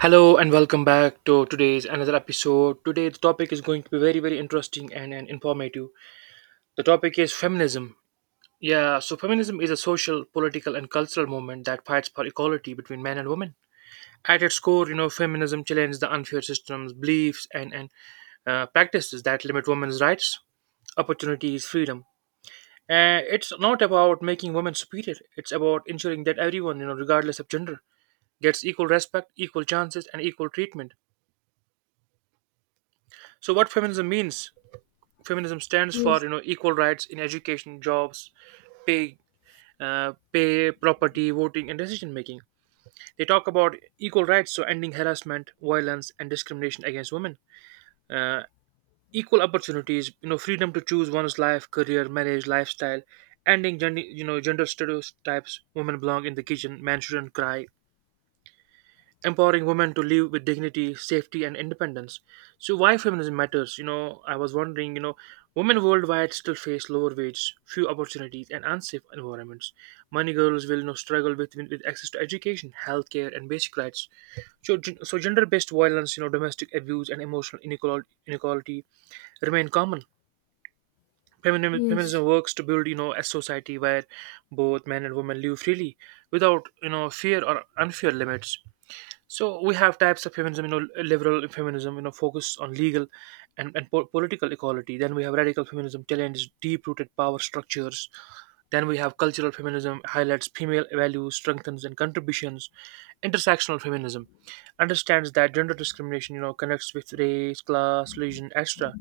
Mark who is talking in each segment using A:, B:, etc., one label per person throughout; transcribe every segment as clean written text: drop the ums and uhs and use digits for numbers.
A: Hello and welcome back to today's another episode. Today the topic is going to be very interesting and informative. The topic is feminism. Yeah, so feminism is a social, political and cultural movement that fights for equality between men and women. At its core, you know, feminism challenges the unfair systems, beliefs and practices that limit women's rights, opportunities, freedom. It's not about making women superior. It's about ensuring that everyone, you know, regardless of gender, gets equal respect, equal chances and equal treatment. So what feminism means? Feminism stands for,
B: Yes,
A: you know, equal rights in education, jobs, pay pay, property, voting and decision making. They talk about equal rights, so ending harassment, violence and discrimination against women, uh, equal opportunities, you know, freedom to choose one's life, career, marriage, lifestyle, ending gender you know gender stereotypes. Women belong in the kitchen, men shouldn't cry. Empowering women to live with dignity, safety, and independence. So, why feminism matters? You know, I was wondering, you know, women worldwide still face lower wages, few opportunities, and unsafe environments. Many girls will, you know, struggle with access to education, healthcare, and basic rights. So, so gender-based violence, you know, domestic abuse, and emotional inequality remain common. Feminism,
B: yes,
A: feminism works to build, you know, a society where both men and women live freely, without, you know, fear or unfair limits. So we have types of feminism, you know, liberal feminism, you know, focused on legal and political equality. Then we have radical feminism, challenges deep-rooted power structures. Then we have cultural feminism, highlights female values, strengthens and contributions. Intersectional feminism understands that gender discrimination, you know, connects with race, class, religion, etc.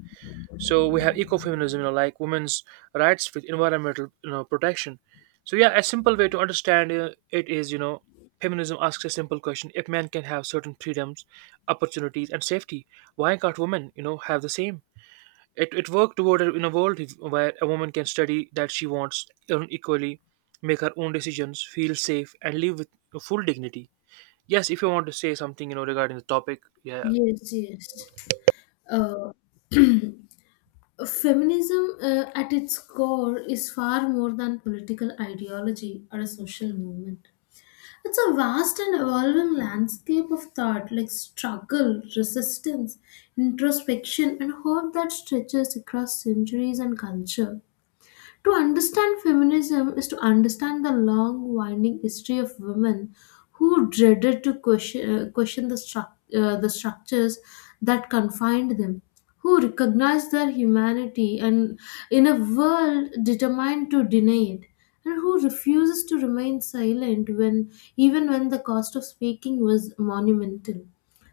A: So we have ecofeminism, you know, like women's rights with environmental, you know, protection. So yeah, a simple way to understand it is, you know, feminism asks a simple question: if men can have certain freedoms, opportunities, and safety, why can't women, you know, have the same? It worked toward in a world where a woman can study that she wants, earn equally, make her own decisions, feel safe, and live with full dignity. Yes, if you want to say something, you know, regarding the topic, yeah,
B: yes, yes. Uh, Feminism, at its core, is far more than political ideology or a social movement. It's a vast and evolving landscape of thought, like struggle, resistance, introspection, and hope that stretches across centuries and culture. To understand feminism is to understand the long, winding history of women who dreaded to question the structures that confined them, who recognized their humanity and in a world determined to deny it, and who refuses to remain silent when even when the cost of speaking was monumental.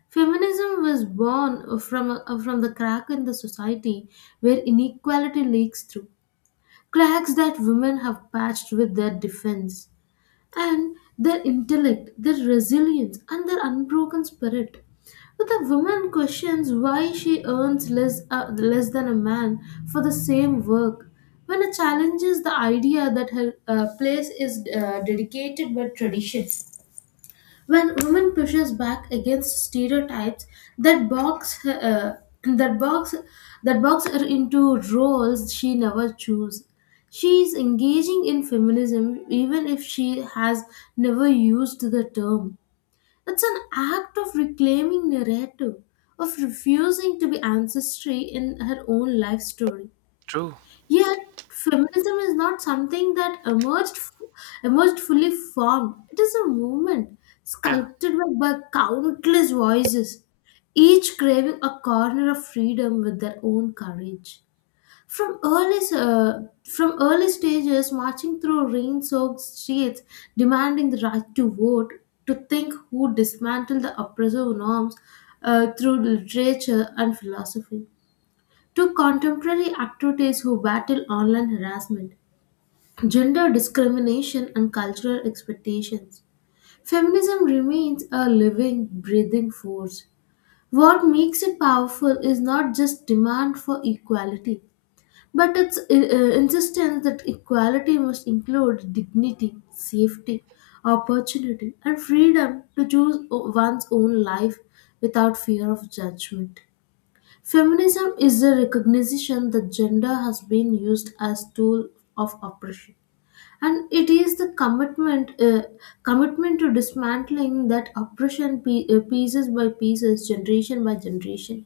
B: Feminism was born from the crack in the society where inequality leaks through cracks that women have patched with their defense and their intellect, their resilience, and their unbroken spirit. But the woman questions why she earns less than a man for the same work. When it challenges the idea that her place is dedicated by tradition, when women pushes back against stereotypes that box uh, that box that box her into roles she never chose. She is engaging in feminism even if she has never used the term. It's an act of reclaiming narrative, of refusing to be ancestry in her own life story.
A: true,
B: Yet, feminism is not something that emerged fully formed. It is a movement
A: yeah,
B: sculpted by countless voices, each craving a corner of freedom with their own courage. From early uh, from early stages, marching through rain-soaked streets, demanding the right to vote, to think, who dismantled the oppressive norms through literature and philosophy, to contemporary activities who battle online harassment, gender discrimination, and cultural expectations. Feminism remains a living, breathing force. What makes it powerful is not just demand for equality, but its insistence that equality must include dignity, safety, opportunity, and freedom to choose one's own life without fear of judgment. Feminism is the recognition that gender has been used as tool of oppression, and it is the commitment to dismantling that oppression pieces by pieces, generation by generation.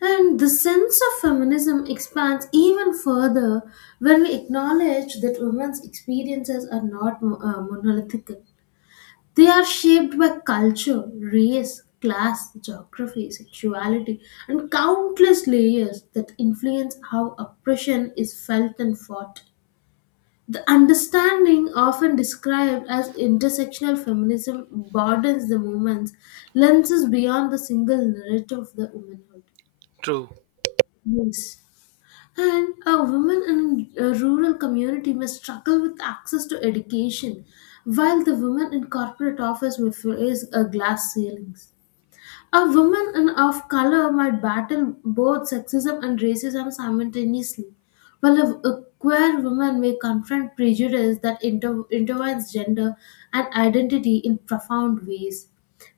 B: And the sense of feminism expands even further when we acknowledge that women's experiences are not monolithic. They are shaped by culture, race, class, geography, sexuality, and countless layers that influence how oppression is felt and fought. The understanding, often described as intersectional feminism, broadens the movement's lenses beyond the single narrative of the womanhood.
A: true.
B: Yes. And a woman in a rural community may struggle with access to education, while the woman in corporate office may face a glass ceiling. A woman in of color might battle both sexism and racism simultaneously, while a queer woman may confront prejudice that intertwines gender and identity in profound ways.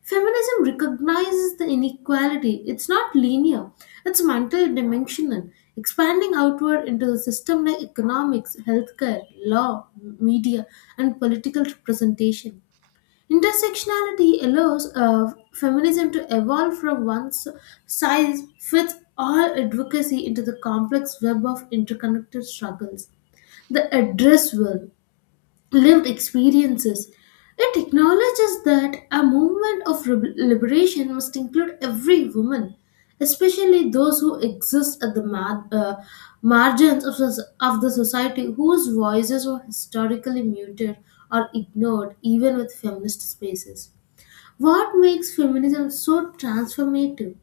B: Feminism recognizes the inequality. It's not linear, it's multidimensional, expanding outward into the system like economics, healthcare, law, media, and political representation. Intersectionality allows feminism to evolve from size fits all advocacy into the complex web of interconnected struggles. The address will lived experiences. It acknowledges that a movement of liberation must include every woman, especially those who exist at the margins of, of the society, whose voices were historically muted or ignored even with feminist spaces. What makes feminism so transformative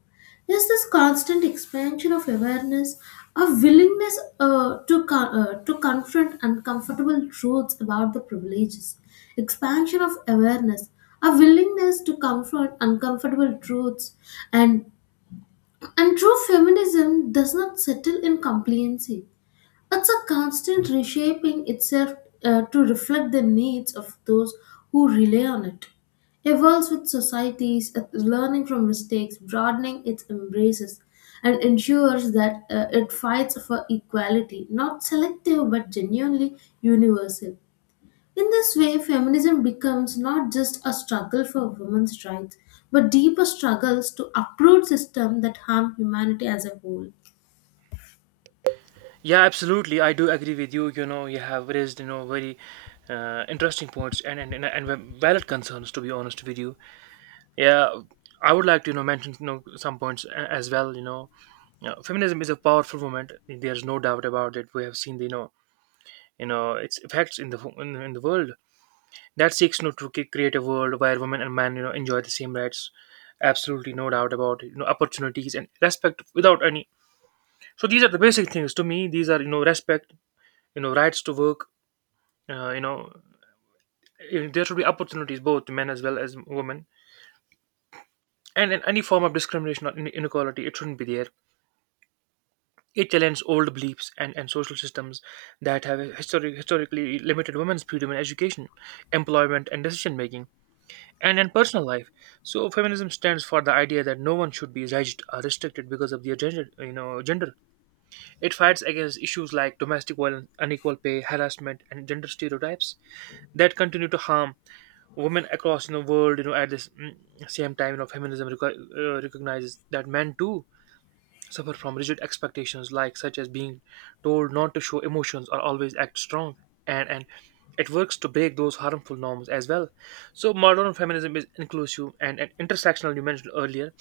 B: is this constant expansion of awareness, a willingness to confront uncomfortable truths about the privileges, expansion of awareness, a willingness to confront uncomfortable truths, and and true feminism does not settle in complacency. It's a constant reshaping itself to reflect the needs of those who rely on it. Evolves with societies, learning from mistakes, broadening its embraces, and ensures that it fights for equality, not selective but genuinely universal. In this way, feminism becomes not just a struggle for women's rights, but deeper struggles to uproot systems that harm humanity as a whole.
A: Yeah, absolutely. I do agree with you. You know, you have raised, you know, very interesting points and valid concerns. To be honest with you, yeah, I would like to, you know, mention, you know, some points as well. You know, feminism is a powerful movement. There's no doubt about it. We have seen the, you know, you know, its effects in in the world that seeks, you know, to create a world where women and men, you know, enjoy the same rights. Absolutely, no doubt about it. You know, opportunities and respect without any. So these are the basic things to me. These are, you know, respect, you know, rights to work, you know, there should be opportunities both to men as well as women, and in any form of discrimination or inequality, it shouldn't be there. It challenges old beliefs and social systems that have historically limited women's freedom in education, employment and decision making, and in personal life. So feminism stands for the idea that no one should be judged or restricted because of their gender you know gender. It fights against issues like domestic violence, unequal pay, harassment and gender stereotypes that continue to harm women across in the world, you know, at this same time. You know, feminism recognizes that men too suffer from rigid expectations like, such as being told not to show emotions or always act strong, and it works to break those harmful norms as well. So modern feminism is inclusive and intersectional, you mentioned earlier,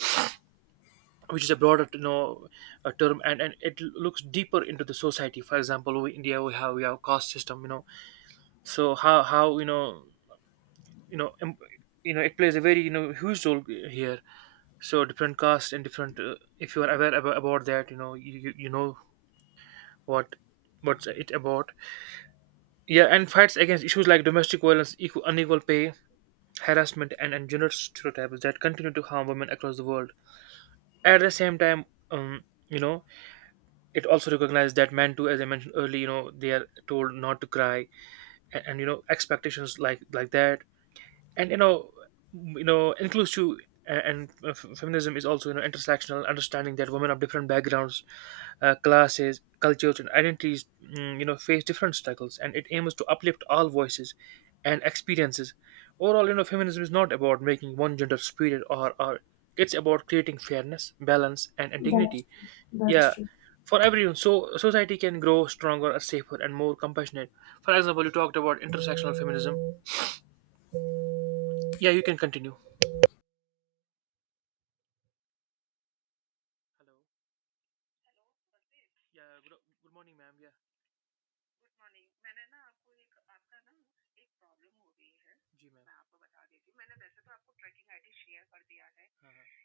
A: which is a broader, you know, term, and it looks deeper into the society. For example, we india we have caste system, you know. So how, you know, you know, you know, it plays a very, you know, huge role here. So different cast and different, if you are aware about that, you know, you, you know, what what's it about? Yeah. And fights against issues like domestic violence, unequal pay, harassment and gender stereotypes that continue to harm women across the world at the same time. You know, it also recognizes that men too, as I mentioned earlier, you know, they are told not to cry, and you know, expectations like that, and you know, you know, inclusive. And feminism is also, you know, intersectional, understanding that women of different backgrounds, classes, cultures and identities, you know, face different struggles, and it aims to uplift all voices and experiences. Overall, you know, feminism is not about making one gender superior, or it's about creating fairness, balance and
B: That's
A: dignity,
B: true. That's
A: yeah,
B: true.
A: for everyone, so society can grow stronger, safer and more compassionate. For example, you talked about intersectional feminism. Yeah, you can continue. Hello. Yeah good morning ma'am yeah good morning मैंने ना आपको एक आपका जी ma'am हाँ हाँ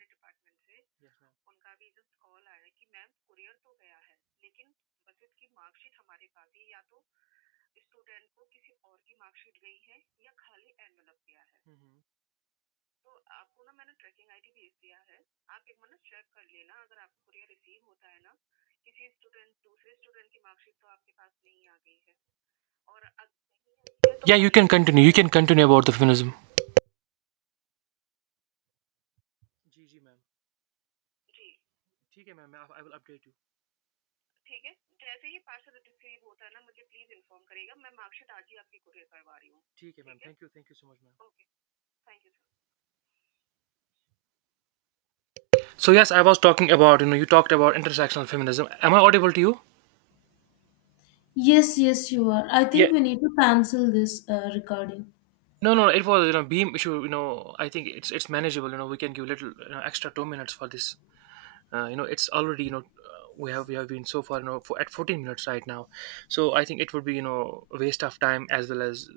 A: से yes ma'am. Yeah, you can continue. You can continue about the feminism. जी जी मैम ठीक है ma'am I will update you ठीक है thank you so much ma'am. So yes, I was talking about, you know, you talked about intersectional feminism. Am I audible to you?
B: Yes, yes, you are. I
A: Yeah.
B: think we need to cancel this recording.
A: No, no, it was, you know, beam issue. You know, I think it's manageable. You know, we can give little, you know, extra 2 minutes for this. You know, it's already, you know, we have been so far, you know, at 14 minutes right now. So I think it would be, you know, a waste of time as well as,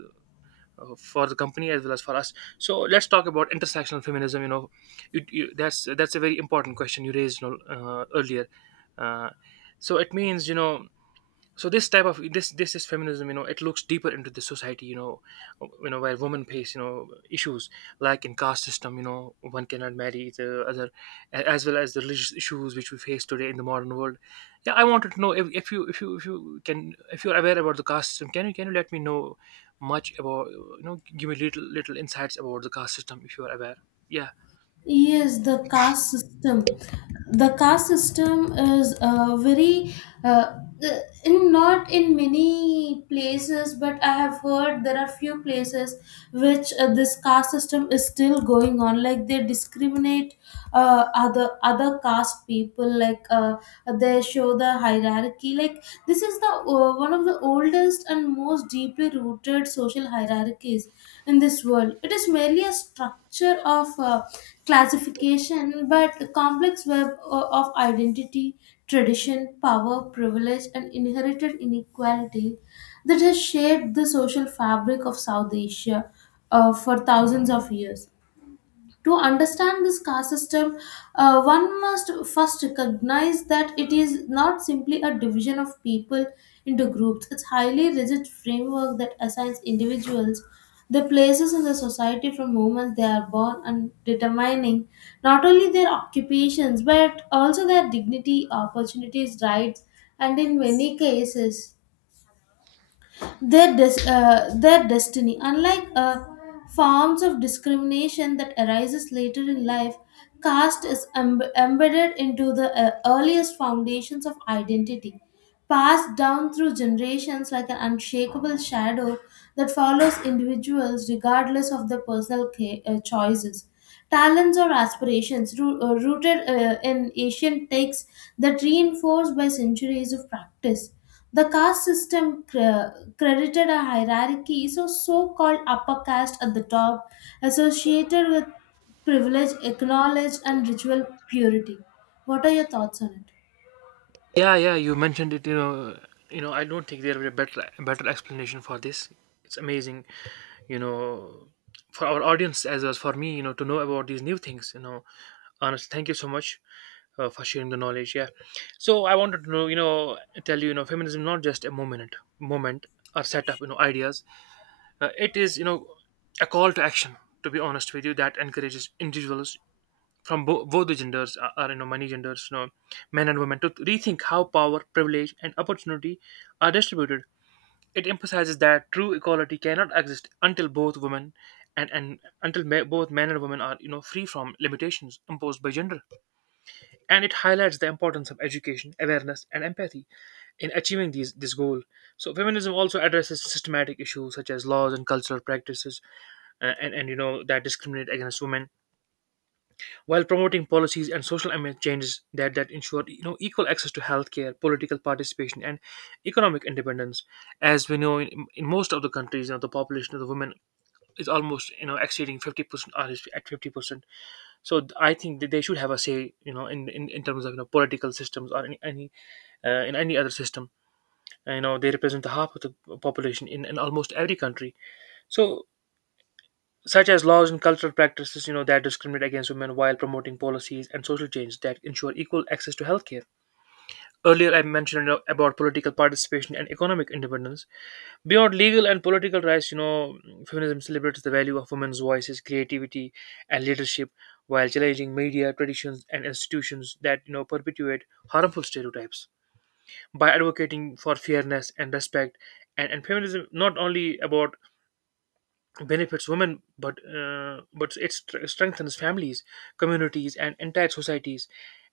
A: for the company as well as for us. So let's talk about intersectional feminism. You know, that's a very important question you raised, you know, earlier. Uh, so it means, you know, so this type of this is feminism, you know, it looks deeper into the society, you know, you know, where women face, you know, issues like in caste system, you know, one cannot marry the other, as well as the religious issues which we face today in the modern world. Yeah, I wanted to know if you can, if you're aware about the caste system. Can you, can you let me know much about, you know, give me little insights about the caste system, if you are aware. Yeah.
B: Yes, the caste system. The caste system is very uh, uh, in not in many places, but I have heard there are few places which, this caste system is still going on. Like they discriminate other caste people. They show the hierarchy, like this is the one of the oldest and most deeply rooted social hierarchies in this world. It is merely a structure of classification, but a complex web of identity, tradition, power, privilege, and inherited inequality that has shaped the social fabric of South Asia for thousands of years. To understand this caste system, one must first recognize that it is not simply a division of people into groups. It's highly rigid framework that assigns individuals the places in the society from moments they are born, and determining not only their occupations but also their dignity, opportunities, rights, and in many cases their destiny. Unlike forms of discrimination that arises later in life, caste is embedded into the earliest foundations of identity, passed down through generations like an unshakable shadow that follows individuals regardless of their choices, talents or aspirations, rooted in ancient texts that reinforced by centuries of practice. The caste system credited a hierarchy, so so called upper caste at the top, associated with privilege, acknowledged, and ritual purity. What are your thoughts on it?
A: Yeah, yeah, you mentioned it. You know, I don't think there will be a better explanation for this. It's amazing, you know, for our audience as well as for me, you know, to know about these new things. You know, honestly, thank you so much, for sharing the knowledge. Yeah, so I wanted to know, you know, tell you, you know, feminism is not just a moment or set up, you know, ideas. It is, you know, a call to action. To be honest with you, that encourages individuals from both the genders, or you know, many genders, you know, men and women, to rethink how power, privilege and opportunity are distributed. It emphasizes that true equality cannot exist until both women and until both men and women are, you know, free from limitations imposed by gender, and it highlights the importance of education, awareness and empathy in achieving these this goal. So feminism also addresses systematic issues such as laws and cultural practices, and you know, that discriminate against women, while promoting policies and social amendment changes that ensure, you know, equal access to healthcare, political participation, and economic independence. As we know, in most of the countries, you know, the population of the women is almost, you know, exceeding 50% or is at 50%. So I think that they should have a say, you know, in terms of, you know, political systems or any in any other system. You know, they represent the half of the population in almost every country. So such as laws and cultural practices, you know, that discriminate against women, while promoting policies and social change that ensure equal access to healthcare. Earlier, I mentioned, you know, about political participation and economic independence. Beyond legal and political rights, you know, feminism celebrates the value of women's voices, creativity, and leadership, while challenging media traditions and institutions that, you know, perpetuate harmful stereotypes. By advocating for fairness and respect, and feminism not only about benefits women but it strengthens families, communities, and entire societies,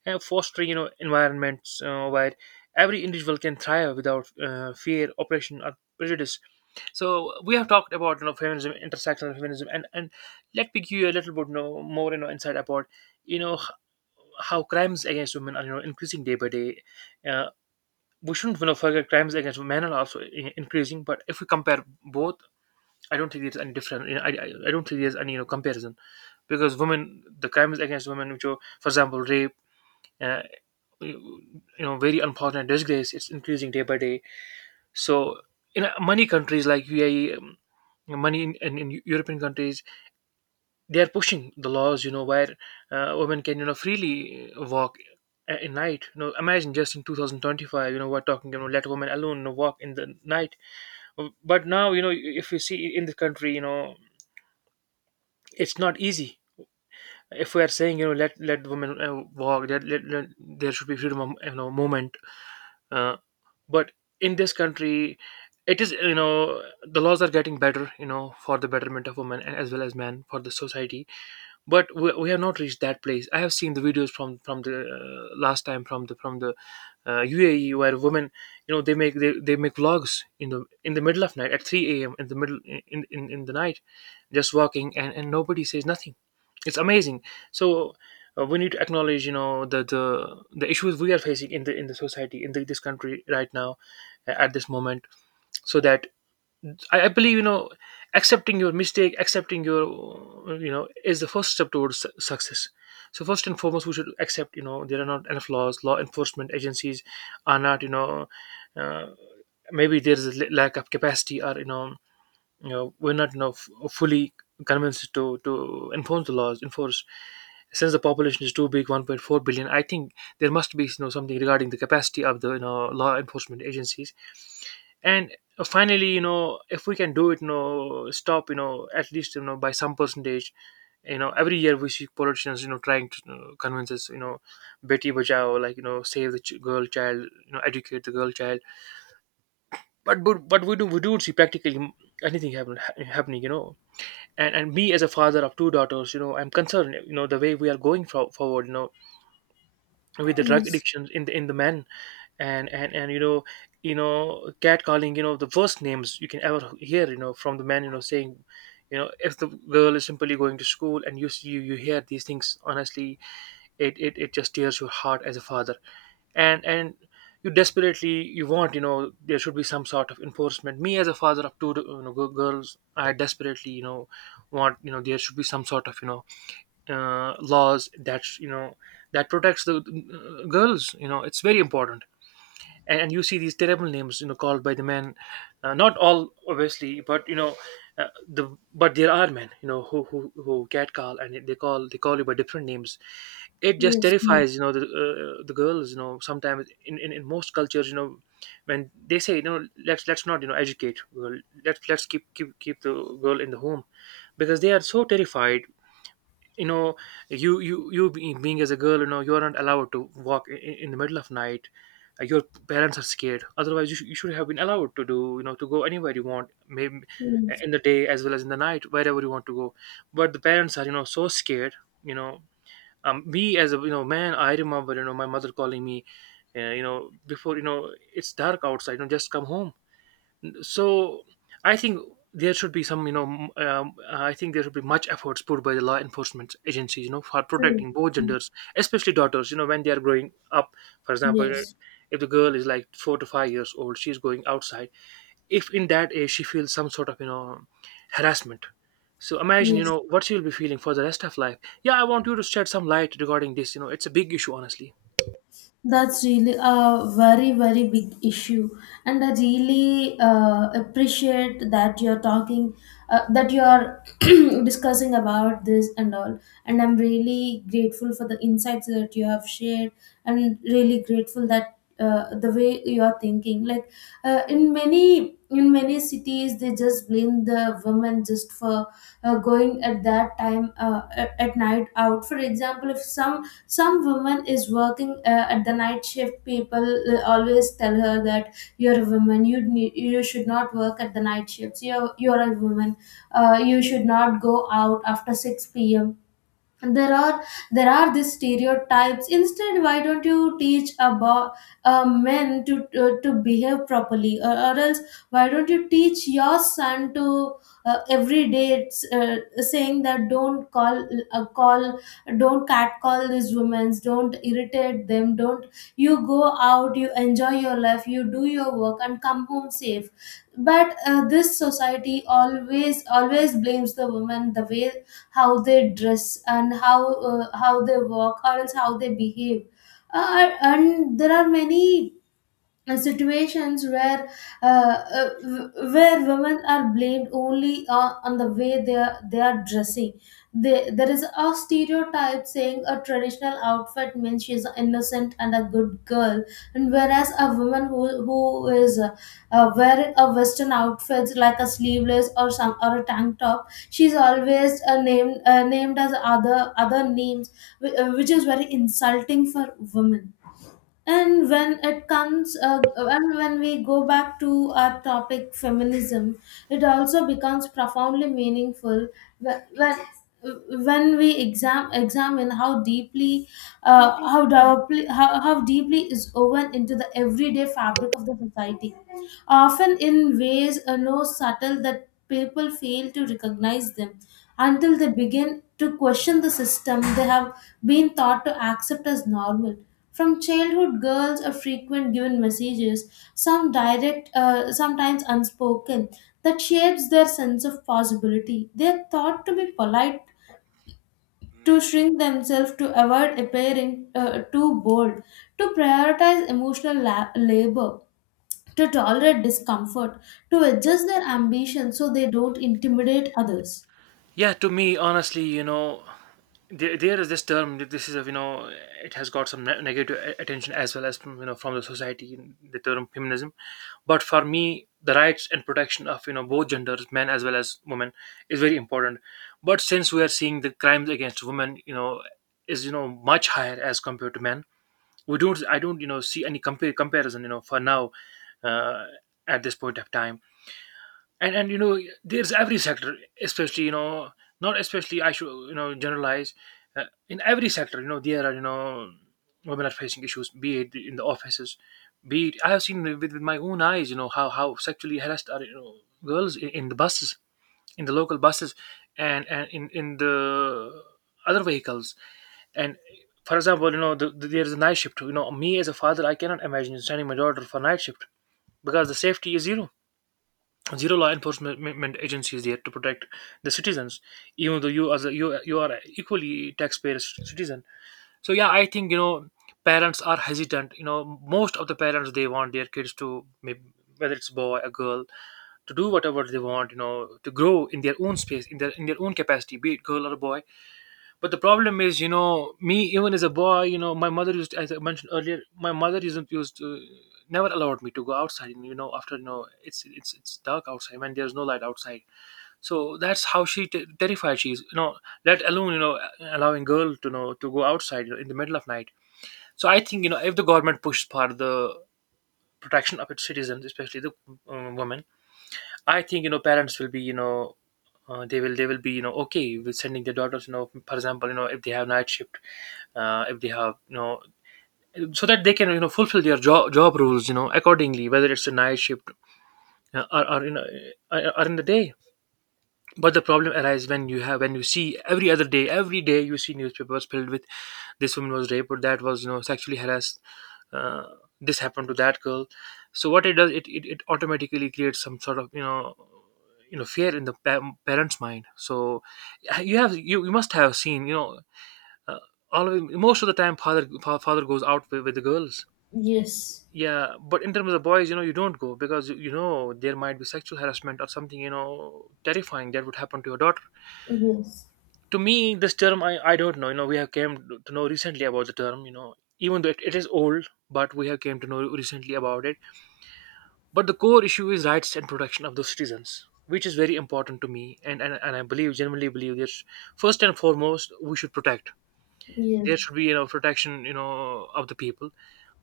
A: and fostering environments, where every individual can thrive without fear, oppression, or prejudice. So we have talked about feminism, intersectional feminism, and let me give you a little bit, more insight about you know h- how crimes against women are increasing day by day. uh, we shouldn't forget crimes against men are also increasing, but if we compare both, I don't think there's any different. I don't think there's any comparison, because women, the crimes against women, which are, for example, rape, uh, very unfortunate, disgrace, it's increasing day by day. So in many countries like UAE, money in European countries, they are pushing the laws, where women can freely walk in night. Imagine, just in 2025, we're talking, let women alone, walk in the night. But now, if you see in the country, it's not easy. If we are saying let women walk, that let there should be freedom of movement, uh, but in this country, it is, the laws are getting better, for the betterment of women and as well as men for the society. But we have not reached that place. I have seen the videos from the last time, from the UAE, where women, they make, they make vlogs in the middle of night at 3 a.m., in the middle, in the night, just walking, and nobody says nothing. It's amazing. So, we need to acknowledge the the issues we are facing in the society in this country right now, at this moment. So that, I believe, accepting your mistake, accepting your, is the first step towards success. So first and foremost, we should accept, there are not enough laws. Law enforcement agencies are not, uh, maybe there is a lack of capacity, or you know we're not fully convinced to enforce the laws, enforce, since the population is too big, 1.4 billion, I think. There must be something regarding the capacity of the law enforcement agencies. And finally, if we can do it, stop, at least by some percentage. Every year we see politicians trying to, convince us, beti bachao, like, save the girl child, educate the girl child. But we do, we do see practically anything happen, happening, and me as a father of two daughters, I'm concerned, the way we are going forward, with the drug
B: Yes,
A: addictions in the men. And you know cat calling, the worst names you can ever hear, from the men, saying, if the girl is simply going to school, and you see, you hear these things, honestly, it just tears your heart as a father. And you desperately, you want, there should be some sort of enforcement. Me as a father of two, girls, I desperately, want, there should be some sort of, laws that, that protects the girls, it's very important. And you see these terrible names, called by the men, not all, obviously, but, you know the but there are men, who catcall, and they call, they call you by different names. It just
B: yes,
A: terrifies,
B: yes,
A: the girls, sometimes in most cultures, when they say, let's not, educate girl. Let's keep, keep the girl in the home, because they are so terrified. you know Being as a girl, you're not allowed to walk in the middle of night. Your parents are scared, otherwise you, you should have been allowed to do, to go anywhere you want, maybe
B: yes,
A: in the day as well as in the night, wherever you want to go. But the parents are, so scared, you know me as a man, I remember, my mother calling me, uh, you know before, it's dark outside, just come home. So I think there should be some, I think there should be much efforts put by the law enforcement agencies, for
B: true,
A: protecting both
B: true.
A: genders, especially daughters, when they are growing up. For example,
B: Yes,
A: if the girl is like 4 to 5 years old, she's going outside. If in that age she feels some sort of, harassment. So imagine,
B: yes.
A: what she will be feeling for the rest of life. Yeah, I want you to shed some light regarding this. You know, it's a big issue, honestly.
B: That's really a very, very big issue. And I really appreciate that you're talking, that you're discussing about this and all. And I'm really grateful for the insights that you have shared, and really grateful that, the way you are thinking. Like, in many cities, they just blame the women just for going at that time at night out. For example, if some woman is working at the night shift, people always tell her that you're a woman, you you should not work at the night shifts, you're a woman, you should not go out after 6 p.m. there are there are these stereotypes. Instead, why don't you teach about men to to behave properly? Or else, why don't you teach your son to, every day it's, saying that uh, call don't cat call these women, don't irritate them, don't. You go out, you enjoy your life, you do your work, and come home safe. But this society always always blames the woman, the way how they dress and how, how they walk, or else how they behave. And there are many situations where where women are blamed only on the way they are dressing. There is a stereotype saying a traditional outfit means she's innocent and a good girl, and whereas a woman who is, wearing a western outfit like a sleeveless or some or a tank top, she's always, named as other names, which is very insulting for women. And when it comes, and when we go back to our topic, feminism, it also becomes profoundly meaningful when when, when we examine how deeply, how deeply is woven into the everyday fabric of the society, often in ways no subtle that people fail to recognize them until they begin to question the system they have been taught to accept as normal. From childhood, girls are frequent given messages, some direct, sometimes unspoken, that shapes their sense of possibility. They are thought to be polite, to shrink themselves, to avoid appearing too bold, to prioritize labor, to tolerate discomfort, to adjust their ambition so they don't intimidate others.
A: Yeah, to me, honestly, there is this term. This is a, it has got some negative attention as well as from, from the society. The term feminism, but for me, the rights and protection of, both genders, men as well as women, is very important. But since we are seeing the crimes against women, is, much higher as compared to men. We don't, I don't, see any compare comparison, for now, uh, at this point of time. And there's every sector, especially, not especially, I should, generalize. In every sector, there are, women are facing issues, be it in the offices, be it, I have seen with my own eyes, how sexually harassed are, girls in the buses, in the local buses, and in the other vehicles. And for example, there is a night shift. Me as a father, I cannot imagine sending my daughter for night shift, because the safety is zero. Zero law enforcement agency is there to protect the citizens, even though you as a, you are equally taxpayer citizen. So yeah, I think, parents are hesitant. You know, most of the parents, they want their kids to, maybe, whether it's boy or girl, to do whatever they want. You know, to grow in their own space, in their, in their own capacity, be it girl or boy. But the problem is, me even as a boy, my mother used, as I mentioned earlier, my mother isn't used to, never allowed me to go outside. You know, after, it's dark outside, when there's no light outside. So that's how terrified she is. You know, let alone, allowing girl to, to go outside, in the middle of night. So I think, if the government pushes for the protection of its citizens, especially the women, I think, parents will be, they will be, okay with sending their daughters, for example, if they have night shift, if they have, so that they can, fulfill their job rules, accordingly, whether it's a night shift, or, or in the day. But the problem arises when you have, when you see every other day, every day, you see newspapers filled with, this woman was raped, or that was, sexually harassed, uh, this happened to that girl. So what it does, it automatically creates some sort of, fear in the parents' mind. So you have, you must have seen, uh, most of the time, father, father goes out with the girls.
B: Yes,
A: Yeah, but in terms of boys, you don't go, because you know there might be sexual harassment, or something, terrifying that would happen to your daughter.
B: yes,
A: To me, this term, I don't know, we have came to know recently about the term, even though it is old, but we have came to know recently about it. But the core issue is rights and protection of the citizens, which is very important to me, and I believe, genuinely believe, that first and foremost we should protect.
B: yes,
A: There should be, protection, of the people.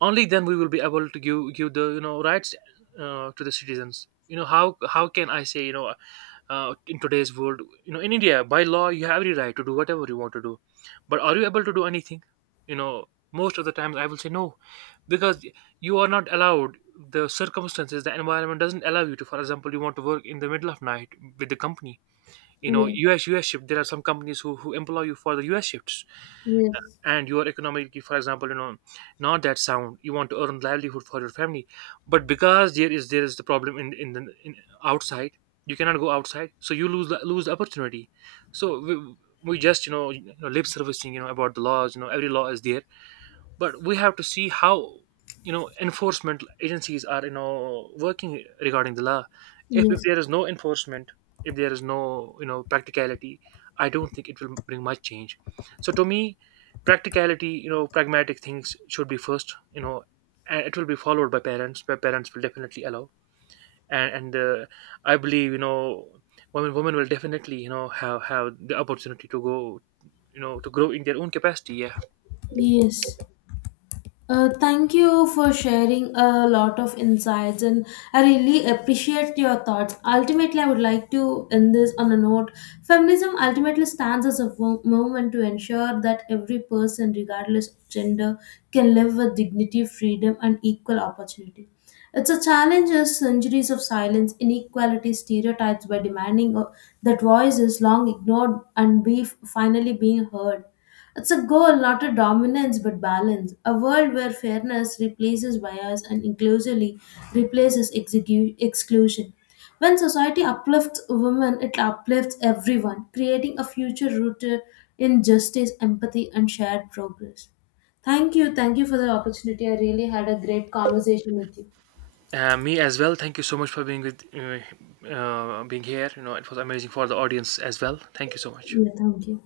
A: Only then we will be able to give the, rights, to the citizens. How how can I say, in today's world, in India, by law, you have the right to do whatever you want to do. But are you able to do anything? You know, most of the times, I will say no. Because you are not allowed, the circumstances, the environment doesn't allow you to. For example, you want to work in the middle of night with the company,
B: yes,
A: US shift. There are some companies who employ you for the US shifts.
B: yes,
A: And you are economically, for example, not that sound, you want to earn livelihood for your family, but because there is, there is the problem in the in outside, you cannot go outside, so you lose lose the opportunity. So we just, lip servicing, about the laws. Every law is there, but we have to see how, enforcement agencies are, working regarding the law. If
B: yes,
A: there is no enforcement, if there is no, practicality, I don't think it will bring much change. So to me, practicality, pragmatic things should be first, and it will be followed by parents, where parents will definitely allow. And I believe, women will definitely, have the opportunity to go, to grow in their own capacity. Yeah.
B: yes. Thank you for sharing a lot of insights, and I really appreciate your thoughts. Ultimately, I would like to end this on a note. Feminism ultimately stands as a movement to ensure that every person, regardless of gender, can live with dignity, freedom, and equal opportunity. It's a challenge as centuries of silence, inequality, stereotypes, by demanding that voices long ignored and be finally being heard. It's a goal, not a dominance, but balance. A world where fairness replaces bias and inclusively replaces exclusion. When society uplifts women, it uplifts everyone, creating a future rooted in justice, empathy, and shared progress. Thank you. Thank you for the opportunity. I really had a great conversation with you.
A: Me as well. Thank you so much for being with, being here. You know, it was amazing for the audience as well. Thank you so much.
B: Yeah, thank you.